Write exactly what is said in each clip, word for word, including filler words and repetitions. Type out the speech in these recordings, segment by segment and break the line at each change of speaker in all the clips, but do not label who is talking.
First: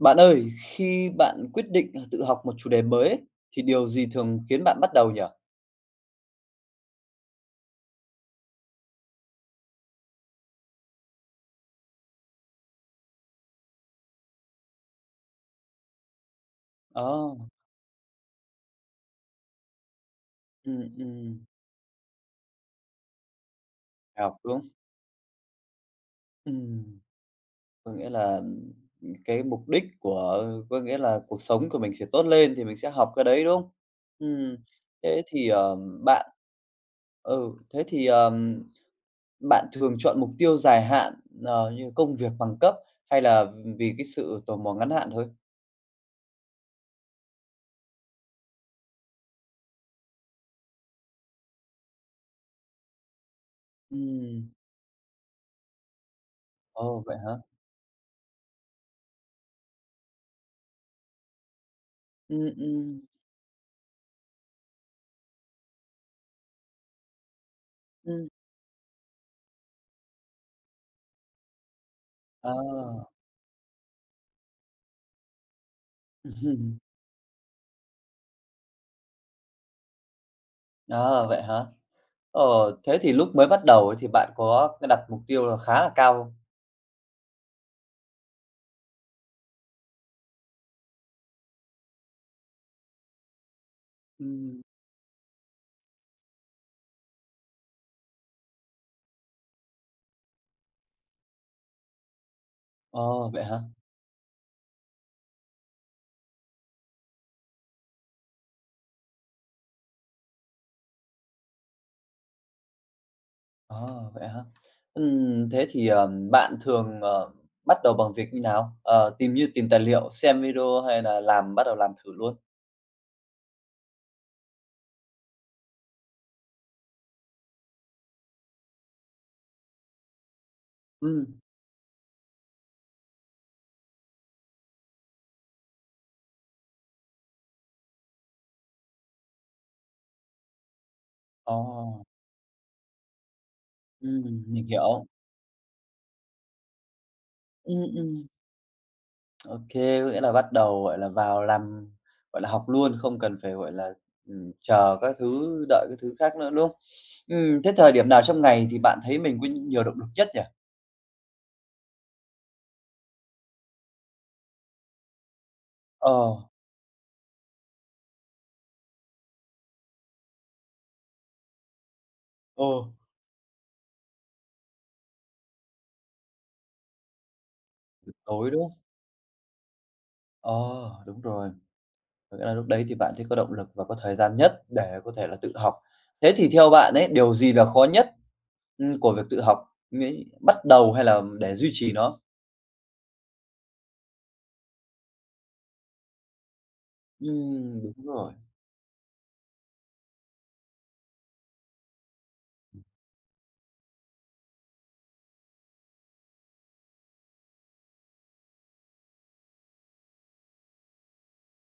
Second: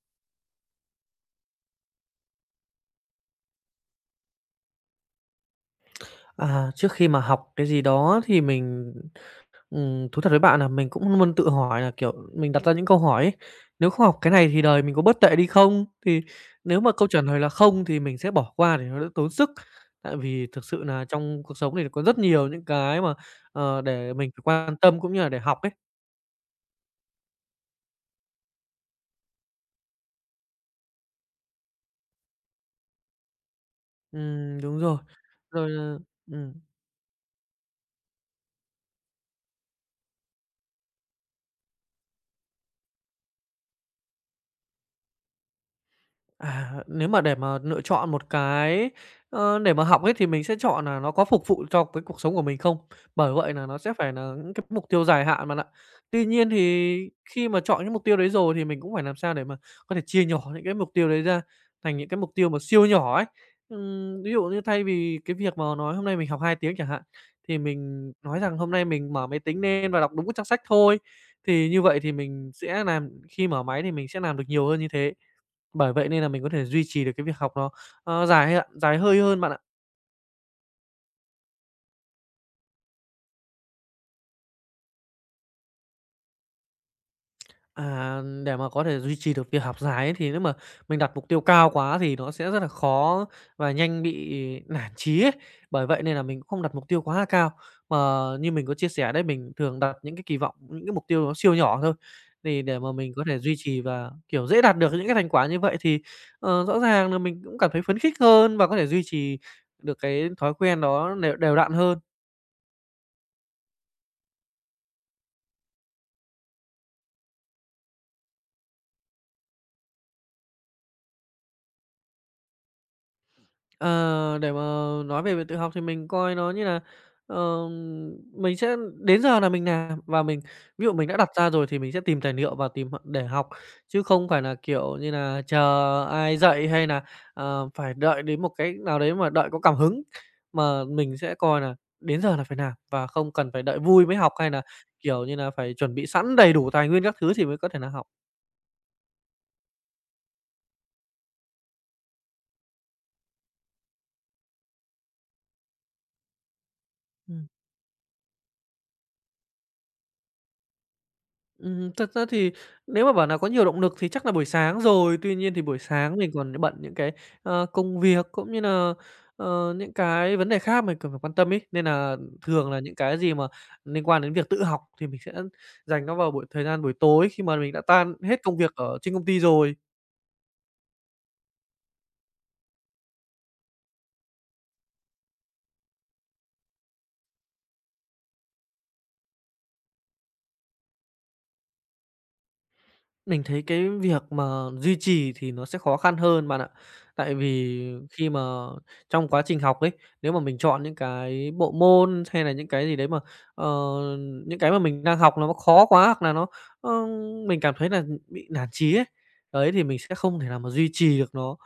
Bạn ơi, khi bạn quyết định, ờ, tự học một chủ đề mới ấy, thì điều gì thường khiến bạn bắt đầu nhỉ?
À, trước khi mà học cái gì đó thì mình, ừm, thú thật với bạn là mình cũng luôn tự hỏi là, kiểu, mình đặt ra những câu hỏi ấy, nếu không học cái này thì đời mình có bớt tệ đi không? Thì nếu mà câu trả
Ồ,
lời là không thì mình sẽ bỏ qua để nó đỡ tốn sức. Tại vì thực
ừm,
sự là trong
ừm,
cuộc sống này có rất nhiều những cái mà, ờ, để
phải
mình
học,
phải
đúng không?
quan tâm cũng như là để học ấy.
Ừm, có nghĩa là, ừ, cái mục đích của có nghĩa là cuộc sống của mình sẽ tốt lên thì mình sẽ học cái đấy, đúng không? Ừm,
Ừm, đúng rồi.
thế thì, ờ,
Rồi, ờ
bạn ừ, thế thì, ờm, bạn thường chọn mục tiêu dài hạn, ờ, như công việc, bằng cấp hay là vì cái sự tò mò ngắn hạn thôi?
À, nếu mà để mà lựa chọn một cái, ơ, để mà học ấy thì mình sẽ chọn là nó có phục vụ cho cái cuộc sống của mình không? Bởi vậy là nó sẽ phải là
Ừm,
những cái mục tiêu dài hạn bạn ạ. Tuy nhiên
ồ,
thì
vậy hả?
khi mà chọn những mục tiêu đấy rồi thì mình cũng phải làm sao để mà có thể chia nhỏ những cái mục tiêu đấy ra thành những cái mục
Ừm,
tiêu mà siêu
ừm,
nhỏ ấy. Ừm, ví dụ như thay vì cái việc mà nói hôm nay mình học hai tiếng chẳng hạn, thì mình
ừm.
nói rằng hôm nay mình mở máy tính lên và đọc đúng cái trang sách thôi. Thì như vậy thì mình
Ờ.
sẽ làm khi mở máy thì mình sẽ làm được nhiều hơn như thế. Bởi vậy nên là mình có thể
Ừm.
duy trì được cái việc học nó, ờ, dài hạn dài hơi hơn bạn ạ.
Ờ, vậy hả? Ờ, thế thì lúc mới bắt đầu ấy thì bạn có đặt mục tiêu là khá là cao không?
À, để mà có thể duy trì được việc học dài ấy, thì nếu mà mình đặt mục tiêu cao quá thì nó sẽ rất là khó và nhanh bị
Ừm.
nản chí ấy. Bởi vậy nên là mình cũng không đặt mục tiêu quá là cao, mà như mình có chia sẻ đấy, mình thường đặt những cái kỳ vọng, những cái mục tiêu nó siêu nhỏ thôi. Thì để mà mình có
Ờ,
thể
vậy
duy
hả?
trì và, kiểu, dễ đạt được những cái thành quả như vậy thì, ờ, rõ ràng là mình cũng cảm thấy phấn khích hơn và có thể duy trì được cái thói quen đó đều đều đặn hơn.
Ờ, vậy hả? Ừm, thế thì, ờ, bạn thường, ờ, bắt đầu bằng việc như nào? Ờ, tìm như tìm tài liệu, xem video hay là làm bắt đầu làm thử luôn?
Ờ, để mà nói về việc tự học thì mình coi nó như là, ờ, mình sẽ đến giờ là mình làm và mình ví dụ mình đã
Ừm.
đặt ra rồi thì mình sẽ tìm tài liệu và tìm để học, chứ không phải là, kiểu như là, chờ ai dạy hay là, ờ, phải đợi đến một cái nào đấy mà đợi có cảm hứng. Mà mình sẽ coi là
Ồ,
đến giờ là phải làm và không cần phải đợi vui mới học
ừm,
hay là,
mình hiểu.
kiểu như là, phải chuẩn bị sẵn đầy đủ tài nguyên các thứ thì mới có thể
Ừm,
nà học.
ừm. OK, có nghĩa là bắt đầu, gọi là, vào làm, gọi là, học luôn, không cần phải, gọi là, ừm, chờ các thứ, đợi các thứ khác nữa, đúng không? Ừm, thế thời điểm nào trong ngày thì bạn thấy mình có nhiều động lực nhất nhỉ?
Ừm, thật ra thì nếu mà bảo là có nhiều động lực thì chắc là buổi sáng rồi, tuy nhiên thì buổi sáng mình
Ờ,
còn bận những cái, ờ, công việc cũng như là ờ, những cái vấn đề khác mình cần phải quan tâm ấy, nên là thường là
ừ,
những cái gì mà liên quan đến việc tự học thì mình sẽ dành nó vào buổi thời gian buổi tối khi mà mình đã
buổi
tan hết
tối,
công
đúng
việc
không?
ở trên công ty rồi.
Ờ, đúng rồi, có nghĩa là lúc đấy thì bạn thấy có động lực và có thời gian nhất để có thể là tự học. Thế thì theo bạn ấy, điều gì là khó nhất, ừm, của việc tự học? Nghĩ bắt đầu hay là để duy trì nó?
Mình thấy cái việc mà duy trì thì nó sẽ khó khăn hơn bạn ạ. Tại
Ừm,
vì
đúng
khi
rồi.
mà trong quá trình học ấy, nếu mà mình chọn những cái bộ môn hay là những cái gì đấy mà, ờ, những cái mà mình đang học nó khó quá hoặc là nó, ơ, mình cảm thấy là bị nản chí ấy, đấy, thì mình sẽ không thể nào mà duy trì được nó.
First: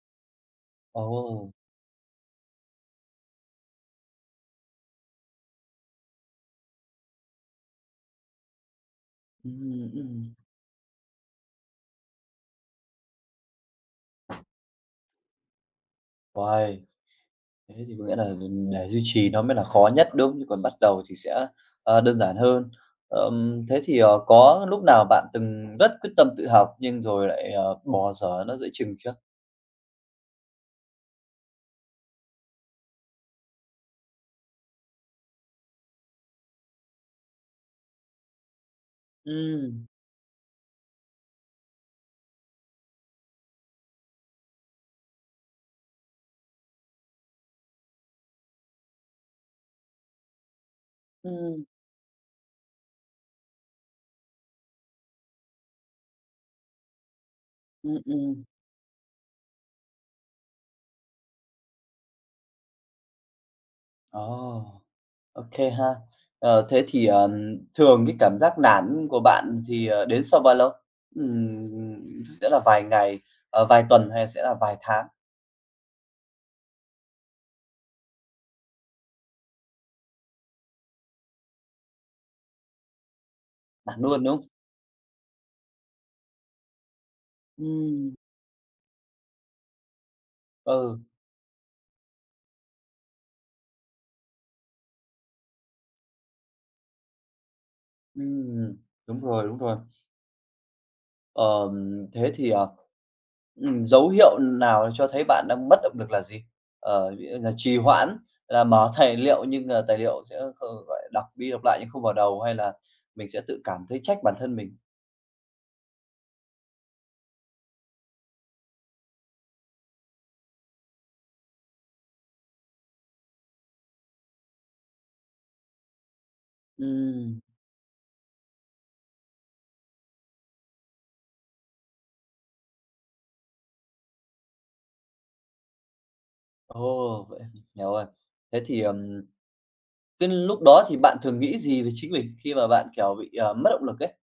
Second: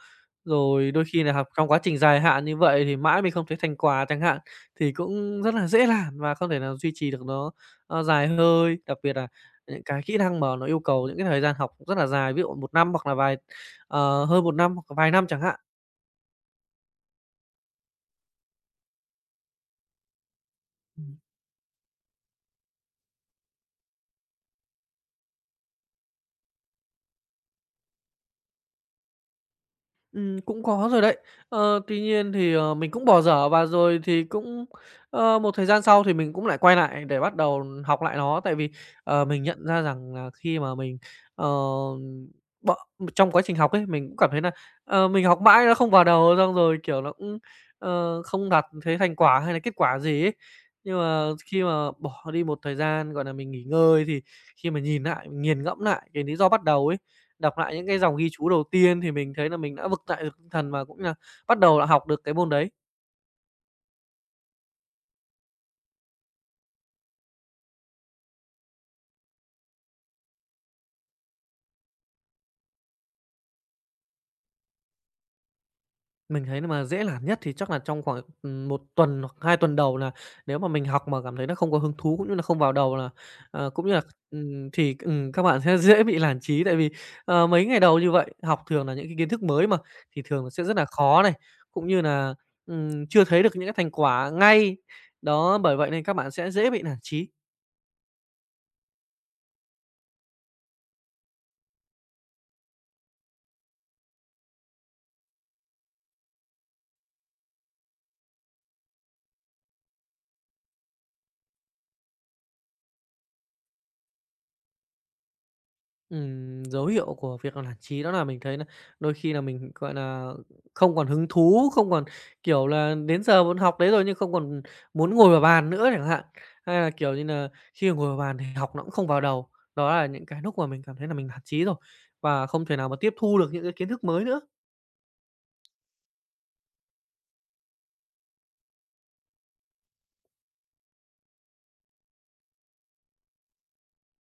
Rồi đôi khi là học
Ồ,
trong quá trình dài hạn như vậy thì mãi mình không thấy thành quả chẳng hạn, thì cũng rất là dễ nản và không thể nào duy trì được nó, ơ, dài hơi. Đặc biệt là những
ừm,
cái kỹ
ừm.
năng mà nó yêu cầu những cái thời gian học rất là dài, ví dụ một năm hoặc là vài ờ, hơn một năm hoặc vài năm chẳng hạn.
Uầy. Thế thì có nghĩa là để duy trì nó mới là khó nhất, đúng không? Chứ còn bắt đầu
Ừ.
thì sẽ, ờ, đơn giản hơn. Ờm, thế thì, ờ, có lúc nào bạn từng rất quyết tâm tự học nhưng rồi lại, ờ, bỏ dở nó giữa chừng chưa?
Ừm, cũng có rồi đấy. Ờ, tuy nhiên thì, ờ, mình cũng bỏ dở và rồi thì cũng, ờ, một thời gian sau thì mình cũng lại quay lại để bắt đầu học lại nó. Tại vì, ờ, mình nhận
Ừ,
ra rằng là khi mà mình, ờ, bợ trong quá trình học ấy, mình cũng cảm thấy là ờ, mình học mãi nó không vào đầu, xong rồi, kiểu, nó cũng, ờ, không đạt thấy thành quả hay là kết quả gì ấy. Nhưng mà khi
ừ,
mà bỏ đi một thời gian, gọi là mình nghỉ ngơi thì khi mà nhìn lại nghiền ngẫm lại cái lý do bắt đầu ấy, đọc lại những
ừ,
cái
ừ.
dòng ghi chú đầu tiên thì mình thấy là mình đã vực dậy được tinh thần và cũng là bắt đầu là học được cái môn đấy.
Ồ, ok ha. Ờ, thế thì, ờm, thường cái cảm giác nản của bạn thì, ờ, đến sau bao lâu? Ừm, sẽ là vài ngày, ờ, vài tuần hay sẽ là vài tháng?
Mình thấy là mà dễ làm nhất thì chắc là trong khoảng, ừm, 1 tuần hoặc hai tuần đầu là nếu mà mình học mà cảm thấy nó không có hứng thú, cũng như là không vào đầu là, ờ, cũng như
Nản
là,
luôn, đúng không?
ừm, thì, ừm, các bạn sẽ dễ bị nản chí. Tại vì, ờ, mấy ngày đầu như
Ừ,
vậy, học thường là những cái kiến thức mới mà, thì thường nó sẽ rất là
ừ,
khó này, cũng như là, ừm, chưa thấy được những cái thành quả ngay. Đó, bởi vậy nên các bạn sẽ dễ bị nản chí.
ừm, đúng rồi, đúng rồi. Ờm, thế thì, ờ, ừm, dấu hiệu nào cho thấy bạn đang mất động lực là gì? Ờ, ví dụ là trì hoãn, là mở tài liệu nhưng, ờ, tài liệu sẽ kh gọi đọc đi đọc lại nhưng không vào đầu, hay là mình sẽ tự cảm thấy trách bản thân mình?
Ừm, dấu hiệu của việc là nản chí đó là mình thấy là đôi khi là mình, gọi là không còn hứng thú, không còn, kiểu là, đến giờ muốn học đấy rồi nhưng không còn muốn ngồi vào bàn nữa chẳng hạn. Hay là, kiểu như
Ừm,
nà, khi ngồi vào bàn thì học nó cũng không vào đầu. Đó là những cái núc mà mình cảm thấy là mình nản chí rồi, và không thể nào mà tiếp thu được những cái kiến thức mới nữa.
ồ, vậy hiểu rồi. Thế thì, ừm, cái lúc đó thì bạn thường nghĩ gì về chính mình khi mà bạn, kiểu, bị, ờ, mất động lực ấy?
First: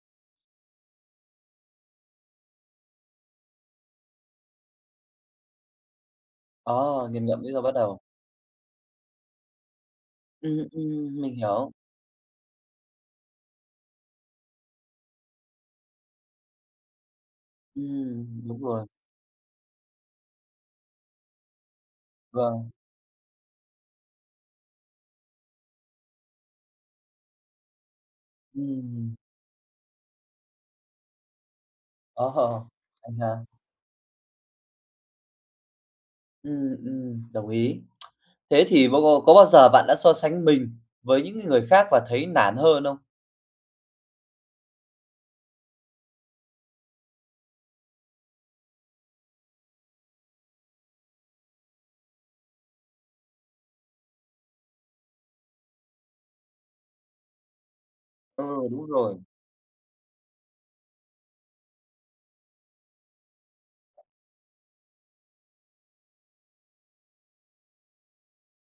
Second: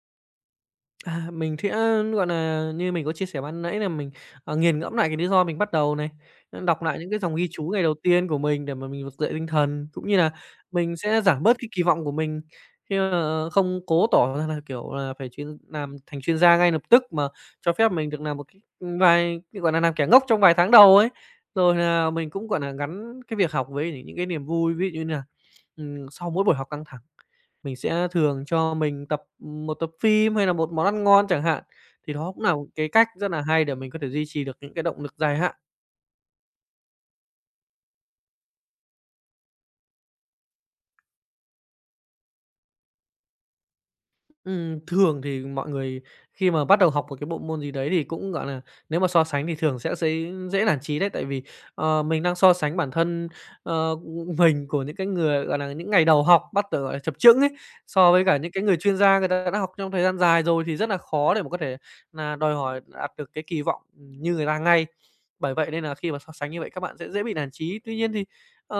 À, mình sẽ, gọi là như mình có chia sẻ ban nãy là mình, ờ, nghiền ngẫm lại cái lý do mình bắt đầu này, ờ, đọc lại
Ờ,
những cái
nghiền
dòng
ngẫm
ghi
lý do
chú
bắt
ngày đầu
đầu.
tiên của mình để mà mình vực dậy tinh thần, cũng như là
Ừm,
mình
ừm,
sẽ
mình
giảm bớt cái
hiểu.
kỳ vọng của mình khi mà, ờ, không cố tỏ ra là, kiểu là, phải chuyên làm thành chuyên gia ngay lập tức, mà cho phép mình được
Ừm,
làm một
đúng
cái
rồi,
ừ, vài gọi là làm kẻ ngốc trong vài tháng đầu ấy. Rồi là mình cũng, gọi
vâng,
là gắn cái việc học với những những cái niềm vui, ví dụ như nà, ừm, sau mỗi buổi học căng thẳng. Mình sẽ thường cho mình
ừm,
tập một tập phim hay là một món ăn ngon chẳng hạn. Thì
ờ,
đó cũng là một cái cách
hay
rất là
ha.
hay để mình có thể duy trì được những cái động lực dài hạn.
Ừm, ừm, đồng ý. Thế thì bao có có bao giờ bạn đã so sánh mình với những người khác và thấy nản hơn không?
Ừm, thường thì mọi người khi mà bắt đầu học một cái bộ môn gì đấy thì cũng, gọi là, nếu mà so sánh thì thường sẽ dễ dễ nản chí đấy, tại vì, ờ, mình đang so sánh bản thân, ờ, mình của những cái người, gọi là, những ngày đầu học bắt đầu, gọi là, chập chững ấy, so với cả
Ừ,
những cái người
đúng
chuyên
rồi.
gia người ta đã học trong thời gian dài rồi thì rất là khó để mà có thể là đòi hỏi đạt được cái kỳ vọng, như người ta ngay. Bởi vậy nên là khi mà so sánh như vậy các bạn sẽ dễ bị nản chí. Tuy nhiên thì, ờ,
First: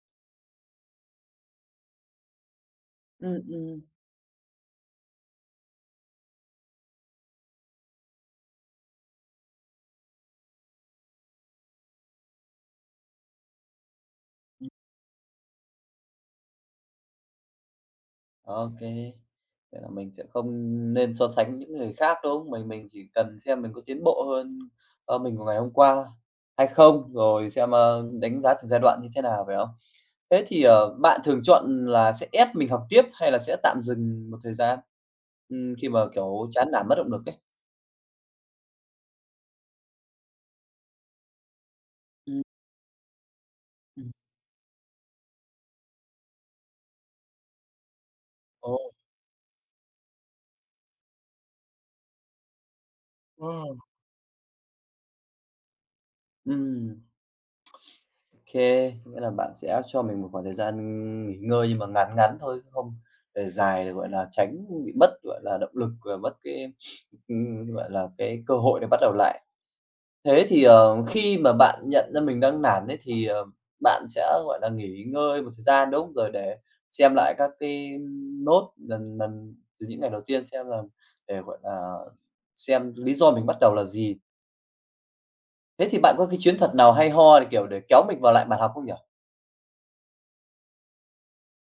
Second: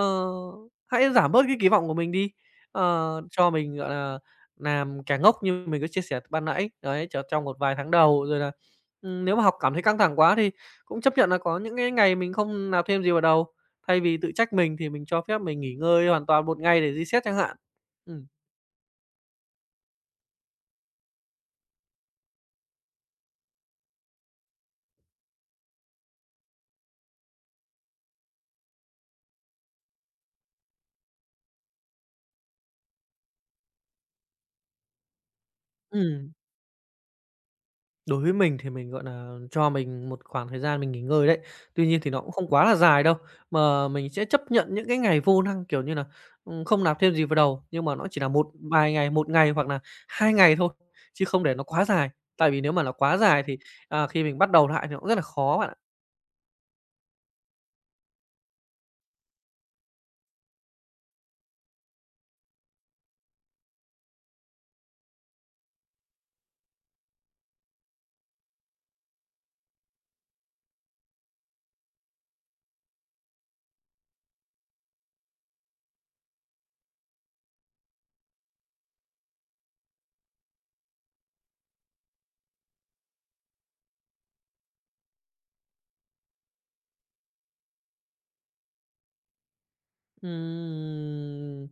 hãy giảm bớt cái kỳ vọng của mình đi, ờ,
Ừm,
cho mình,
ừm.
gọi là làm kẻ ngốc như mình có chia sẻ ban nãy, đấy, tr trong một vài tháng đầu. Rồi là, ừm, nếu mà học cảm thấy căng thẳng quá thì cũng chấp nhận là có những cái ngày mình không làm thêm gì vào đầu, thay vì tự trách mình thì mình cho phép mình nghỉ ngơi hoàn toàn một ngày để reset chẳng hạn. Ừm.
Ô kê, vậy là mình sẽ không nên so sánh những người khác, đúng không? Mình mình chỉ cần xem mình có tiến bộ hơn, ơ, mình của ngày hôm qua hay không, rồi xem, ơ, đánh giá từng giai đoạn như thế nào, phải không? Thế thì, ờ, bạn thường chọn là sẽ ép mình học tiếp hay là sẽ tạm dừng một thời gian? Ừm, khi mà,
Ừm.
kiểu, chán nản, mất động lực ấy?
Đối với mình thì mình, gọi là cho mình một khoảng thời gian mình nghỉ ngơi đấy. Tuy nhiên thì nó cũng
Ừm,
không quá là dài đâu, mà
ừm.
mình sẽ chấp nhận những cái ngày vô năng, kiểu như là ừm, không nạp thêm gì vào đầu, nhưng mà nó chỉ là một
Ồ.
vài ngày, một ngày hoặc là hai ngày thôi, chứ không để nó quá dài. Tại vì nếu mà nó quá dài
Ờ.
thì, à, khi mình bắt đầu lại thì nó cũng rất là khó bạn ạ.
Ừm, OK, nghĩa là bạn sẽ cho mình một khoảng thời gian nghỉ ngơi nhưng mà ngắn ngắn thôi, không để dài để, gọi là, tránh bị mất, gọi là, động lực và mất cái, ừm, gọi là, cái cơ hội để bắt đầu lại. Thế thì, ờ, khi mà bạn nhận ra mình đang nản ấy thì, ờ, bạn sẽ, gọi là, nghỉ ngơi một thời gian, đúng không? Rồi để xem lại các cái nốt lần lần từ những ngày đầu tiên xem là để, gọi là, xem lý do mình bắt đầu là gì. Thế thì bạn có cái chiến thuật nào hay ho để, kiểu, để kéo mình vào lại bàn học không nhỉ?
Ừm,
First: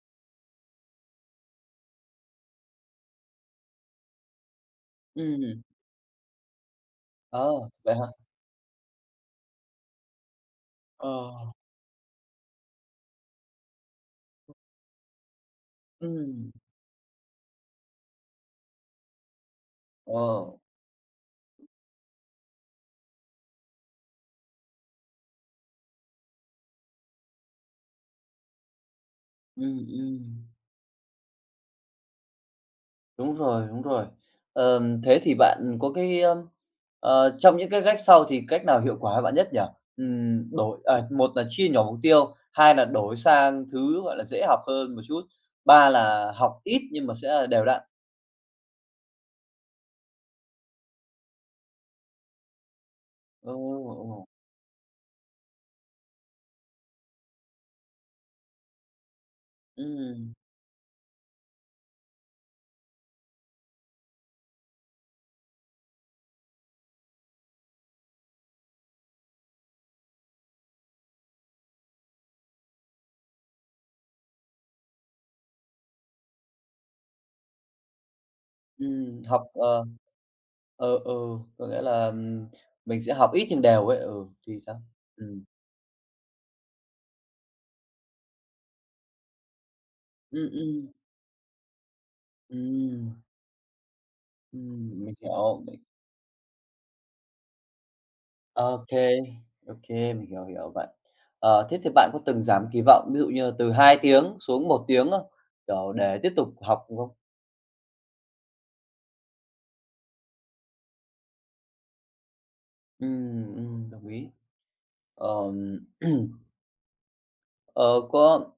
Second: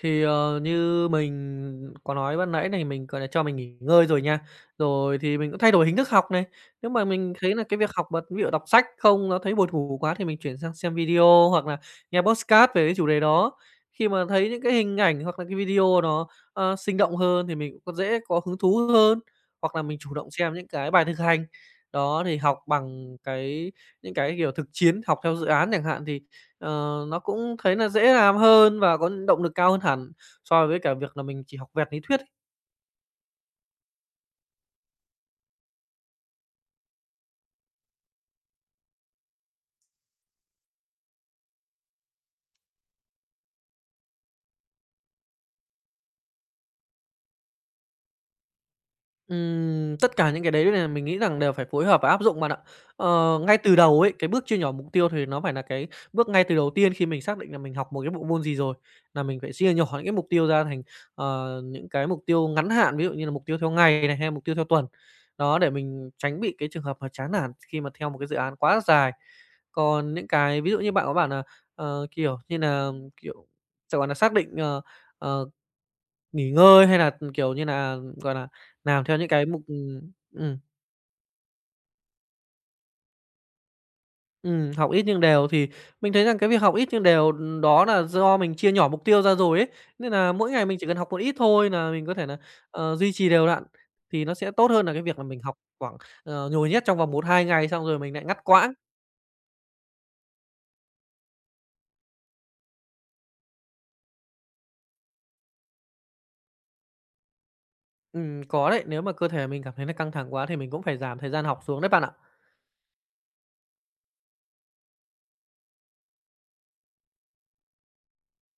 thì, ờ, như mình có nói ban nãy này, mình, gọi là, cho mình nghỉ ngơi rồi nha. Rồi thì mình cũng
Ừm.
thay đổi hình thức học này. Nếu mà mình
Ờ,
thấy là cái việc
vậy hả?
học mà ví dụ đọc sách không, nó thấy buồn ngủ quá thì mình chuyển sang xem
Ờ.
video hoặc là nghe podcast về cái chủ đề đó. Khi mà thấy những cái hình ảnh hoặc là cái video nó,
Ừm.
ờ, sinh động hơn thì mình cũng có dễ có hứng thú hơn, hoặc là mình chủ động
Ờ.
xem những cái bài thực hành. Đó, thì học bằng cái những cái, kiểu, thực chiến, học theo dự án chẳng hạn thì Ờ, nó cũng thấy là dễ làm hơn và có động lực cao
Ừm,
hơn hẳn
ừm.
so với cả việc là mình chỉ học vẹt lý thuyết ấy.
Đúng rồi, đúng rồi. Ờm, thế thì bạn có cái, ưm, ờ, trong những cái cách sau thì cách nào hiệu quả bạn nhất nhỉ? Ừm, đổi à, một là chia nhỏ mục tiêu, hai là đổi sang thứ, gọi là, dễ học hơn một chút, ba là học ít nhưng mà sẽ là đều đặn.
Ừm, tất cả những cái đấy là mình nghĩ rằng đều phải phối hợp và áp dụng bạn ạ. Ờ,
Ồ,
ngay từ đầu ấy,
ồ,
cái bước chia nhỏ mục tiêu thì nó phải là cái bước ngay từ đầu tiên khi mình xác định là mình học một cái bộ môn gì rồi, là mình phải chia nhỏ những cái mục
ừm,
tiêu ra thành, ờ, những cái mục tiêu ngắn hạn, ví dụ như là mục tiêu theo ngày này, hay mục tiêu theo tuần. Đó, để mình tránh bị cái trường hợp mà chán nản khi mà theo một cái dự án quá dài. Còn những cái ví dụ như bạn có bảo là ờ, kiểu như là kiểu, sẽ gọi là, xác định, ờ, ờ Nghỉ ngơi hay là, ừ, kiểu như là gọi là, làm theo
ừm,
những
học,
cái mục
ờ
ừm, ừm,
ừ, ừ, có nghĩa là, ừm, mình sẽ học ít nhưng đều ấy, ừ, thì sao?
học ít nhưng
Ừm.
đều thì mình thấy rằng cái việc học ít nhưng đều, ừ, đó là do mình chia nhỏ mục tiêu ra rồi ấy, nên là
Ừm,
mỗi ngày mình
ừm.
chỉ cần học một ít thôi là mình có thể là ờ, duy
Ừm,
trì đều đặn, thì nó sẽ tốt hơn là cái
ừm, mình
việc là mình học
hiểu, mình
khoảng, ờ, nhồi nhét trong vòng một hai ngày xong rồi mình lại ngắt quãng.
ok kê, mình hiểu, hiểu bạn. Ờ, thế thì bạn có từng giảm kỳ vọng, ví dụ như là từ hai tiếng xuống một tiếng không? Kiểu, để tiếp tục học không?
Ừm, có đấy, nếu mà cơ thể mình cảm thấy nó căng thẳng quá thì mình cũng phải giảm thời gian học xuống đấy bạn ạ.
Ừm, ừm, đồng ý. Ờm, ờ, có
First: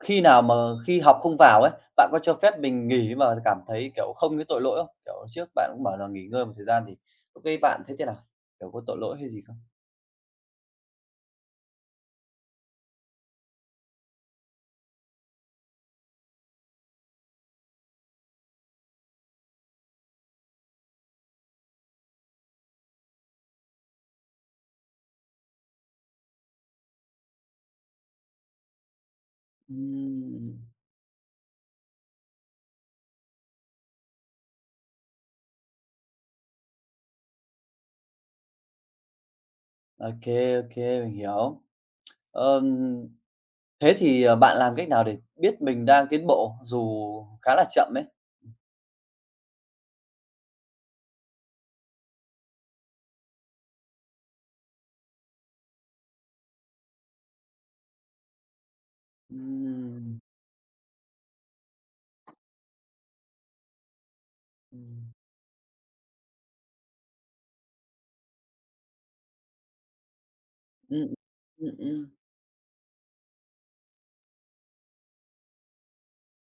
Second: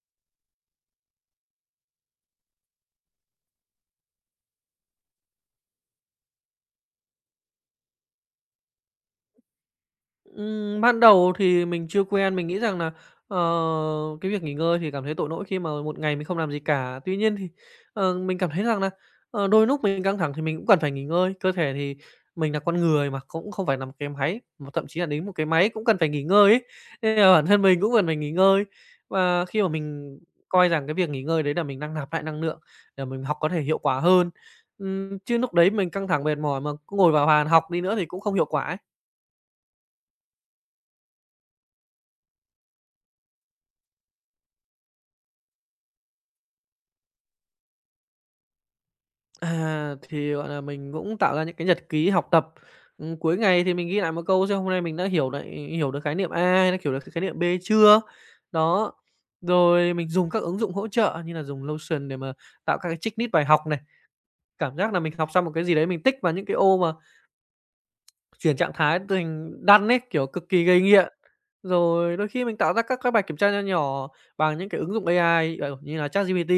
khi nào mà khi học không vào ấy, bạn có cho phép mình nghỉ mà cảm thấy, kiểu, không thấy tội lỗi không? Kiểu, trước bạn cũng bảo là nghỉ ngơi một thời gian thì lúc đấy bạn thấy thế nào? Kiểu, có tội lỗi hay gì không?
Ừm, ban đầu thì mình chưa quen, mình nghĩ rằng là ờ, cái việc nghỉ ngơi thì cảm thấy tội lỗi khi mà một ngày mình không làm gì cả. Tuy nhiên thì, ờ, mình cảm thấy rằng là ờ, đôi lúc mình căng thẳng thì mình cũng cần phải nghỉ ngơi. Cơ thể thì mình là con người mà, cũng không phải nà một cái máy, mà thậm chí là đến một cái máy cũng cần phải nghỉ ngơi ấy, nên là bản thân mình cũng cần phải nghỉ ngơi. Và khi mà mình
Ừm,
coi rằng cái việc nghỉ ngơi đấy là mình đang nạp lại năng lượng để mình học có thể hiệu quả hơn. Ừm, chứ núc đấy mình căng thẳng mệt mỏi mà cứ ngồi vào bàn học đi nữa thì cũng không hiệu quả ấy.
ok kê, mình hiểu. Ờm Thế thì, ờ, bạn làm cách nào để biết mình đang tiến bộ dù khá là chậm ấy?
À, thì, gọi là, mình cũng tạo ra những cái nhật ký học tập. Ừm, cuối ngày thì mình ghi lại một câu xem hôm nay mình đã hiểu lại hiểu được khái niệm A, hay là hiểu được khái niệm B chưa. Đó, rồi mình
Ừm,
dùng các ứng dụng hỗ trợ như là dùng Notion để mà tạo các cái checklist bài học này. Cảm giác là
ừm,
mình học xong một cái gì đấy, mình tích vào những cái ô mà chuyển trạng thái thành đan ấy, kiểu, cực kỳ gây
ừm,
nghiện.
ừm, ừm,
Rồi đôi khi mình tạo ra các cái bài kiểm tra nho nhỏ bằng những cái ứng dụng a i, ờ, như là ChatGPT.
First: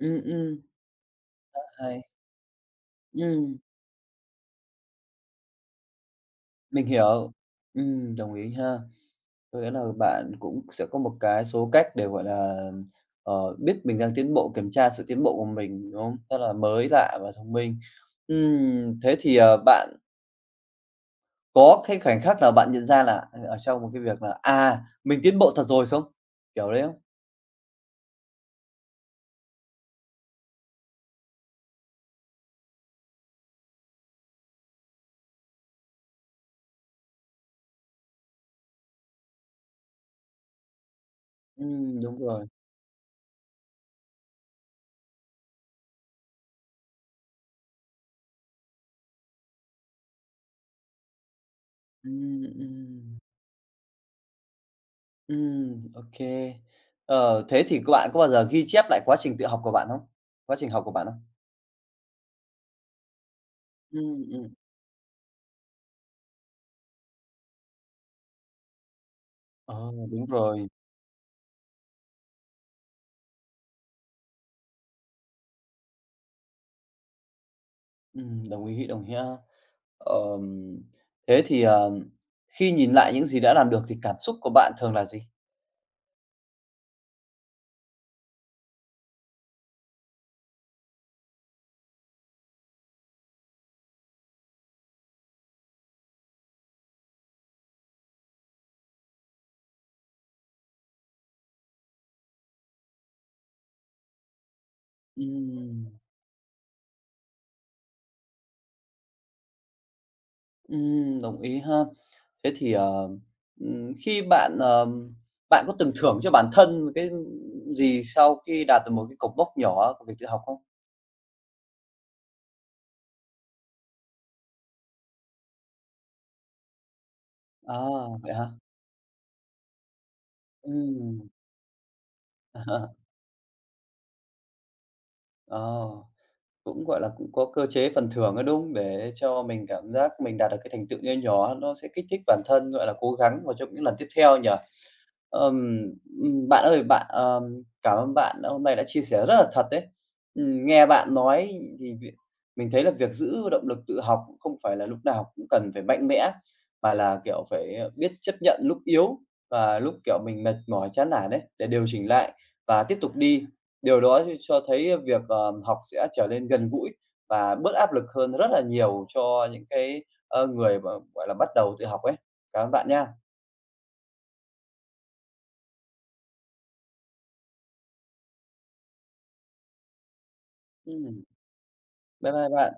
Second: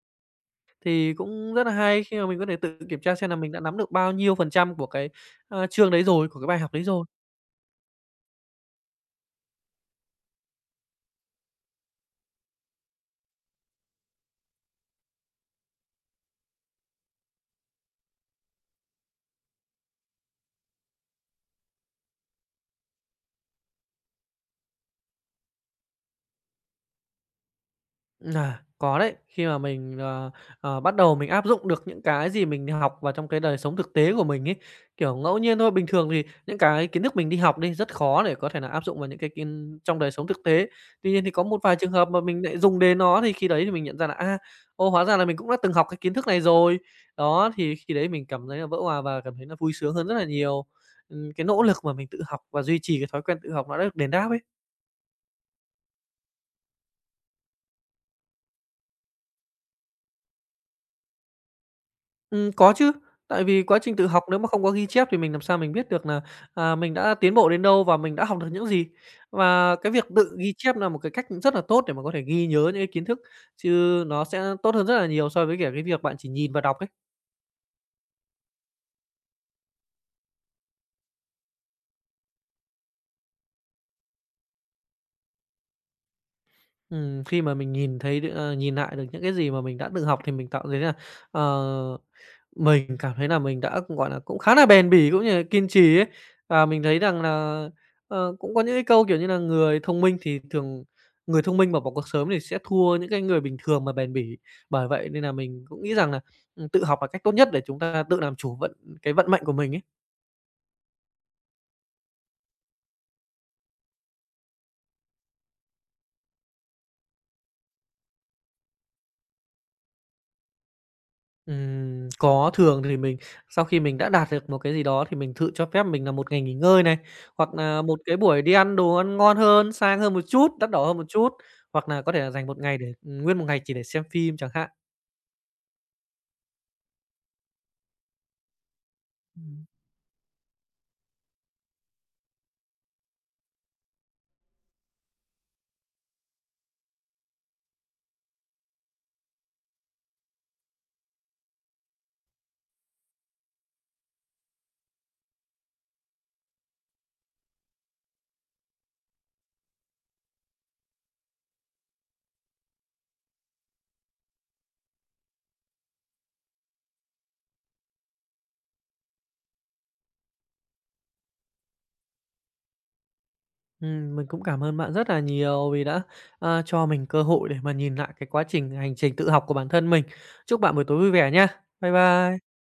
ừm, ừm,
Thì cũng rất là
hay,
hay khi mà mình có thể tự kiểm tra xem là mình
ừm,
đã nắm được bao nhiêu phần trăm của cái, a, chương đấy rồi, của cái bài học đấy
mình
rồi.
hiểu, ừm, đồng ý ha. Có nghĩa là bạn cũng sẽ có một cái số cách để, gọi là, ờ, biết mình đang tiến bộ, kiểm tra sự tiến bộ của mình, đúng không? Rất là mới lạ và thông minh. Ừm, thế thì, ờ, bạn có cái khoảnh khắc nào bạn nhận ra là, ờ, ở trong một cái việc là, à, mình tiến bộ thật rồi không? Kiểu đấy không?
À, có đấy. Khi mà mình, ờ, ờ, bắt đầu mình áp dụng được những cái gì mình học vào trong cái đời sống thực tế của mình ấy, kiểu, ngẫu nhiên thôi, bình thường thì những cái kiến thức mình đi học đi, rất khó để có thể là áp dụng vào những cái kiến trong đời sống thực tế. Tuy nhiên thì có một vài trường
Ừm,
hợp
đúng
mà mình
rồi.
lại dùng đến nó thì khi đấy thì mình nhận ra là, a, ô, hóa ra là mình cũng đã từng học cái kiến thức này rồi. Đó, thì khi đấy mình cảm thấy là vỡ hòa và cảm thấy là vui sướng hơn rất là nhiều. Ừm, cái nỗ lực mà mình tự học
Ừm,
và duy trì cái
ừm,
thói quen tự học nó đã được đền đáp ấy.
ừm, ok. Ờ, thế thì các bạn có bao giờ ghi chép lại quá trình tự học của bạn không? Quá trình học của bạn không?
Ừm, có chứ. Tại vì quá trình tự học
Ừm,
nếu
ừm.
mà không có ghi chép thì mình làm sao mình biết được là à, mình đã tiến bộ đến đâu và mình đã học được những gì. Và
Ờ,
cái việc
đúng
tự ghi
rồi.
chép là một cái cách rất là tốt để mà có thể ghi nhớ những cái kiến thức, chứ nó sẽ tốt hơn rất là nhiều so với cả cái việc bạn chỉ nhìn và đọc ấy.
Ừm, đồng ý, đồng ý ha. Ờm, thế thì, ờm, khi nhìn lại những gì đã làm được thì cảm xúc của bạn thường là gì?
Ừm, khi mà mình nhìn thấy đ ờ, nhìn lại được những cái gì mà mình đã tự học thì mình cảm thấy là, ờ Mình cảm thấy là mình đã, gọi là, cũng khá là bền bỉ cũng như là kiên trì ấy. Và mình thấy rằng là, ờ, cũng có những cái câu, kiểu như là, người thông minh thì thường người thông minh mà bỏ cuộc sớm thì sẽ thua những cái người bình thường mà bền bỉ. Bởi vậy nên là mình cũng
Ừm,
nghĩ rằng là, ừm, tự học là cách tốt nhất để chúng ta tự làm chủ vận cái vận mệnh của mình ấy.
ừm, đồng ý ha. Thế thì, ờ, ừm, khi bạn, ờm, bạn có từng thưởng cho bản thân một cái gì sau khi đạt được một cái cột mốc nhỏ của việc tự học không?
Ừm, có, thường thì mình sau khi mình đã đạt được một cái gì đó thì mình tự cho phép mình là một ngày nghỉ ngơi này, hoặc
À,
là một cái
vậy
buổi
hả?
đi ăn đồ ăn ngon hơn, sang hơn một chút, đắt đỏ hơn một
Ừm.
chút, hoặc là có thể là dành một ngày để nguyên một ngày chỉ để xem phim chẳng hạn.
Ờ, cũng, gọi là, cũng có cơ chế phần thưởng ấy, đúng không? Để cho mình
Ừm.
cảm giác mình đạt được cái thành tựu nho nhỏ, nó sẽ kích thích bản thân, gọi là, cố gắng vào trong những lần tiếp theo nhỉ? Ờm, bạn ơi, bạn, ờm, cảm ơn bạn đã hôm nay đã chia sẻ rất là thật đấy. Ừm, nghe bạn nói thì việc mình thấy là việc giữ động lực tự học cũng không phải là lúc nào cũng cần phải mạnh mẽ, mà là, kiểu, phải, ờ, biết chấp nhận lúc yếu và lúc, kiểu, mình mệt mỏi, chán nản đấy để điều chỉnh lại và tiếp tục đi. Điều đó thì cho thấy việc, ờ, học sẽ trở nên gần gũi và bớt áp lực hơn rất là nhiều cho những cái, ơ, người mà, gọi là, bắt đầu tự học ấy. Cảm ơn bạn nha.
Ừm, mình cũng cảm ơn bạn rất là nhiều vì đã, a, cho mình cơ hội để mà nhìn lại cái quá trình hành trình tự học của bản thân mình. Chúc bạn buổi tối vui
Ừm,
vẻ nha. Bye
bye bye
bye.
bạn.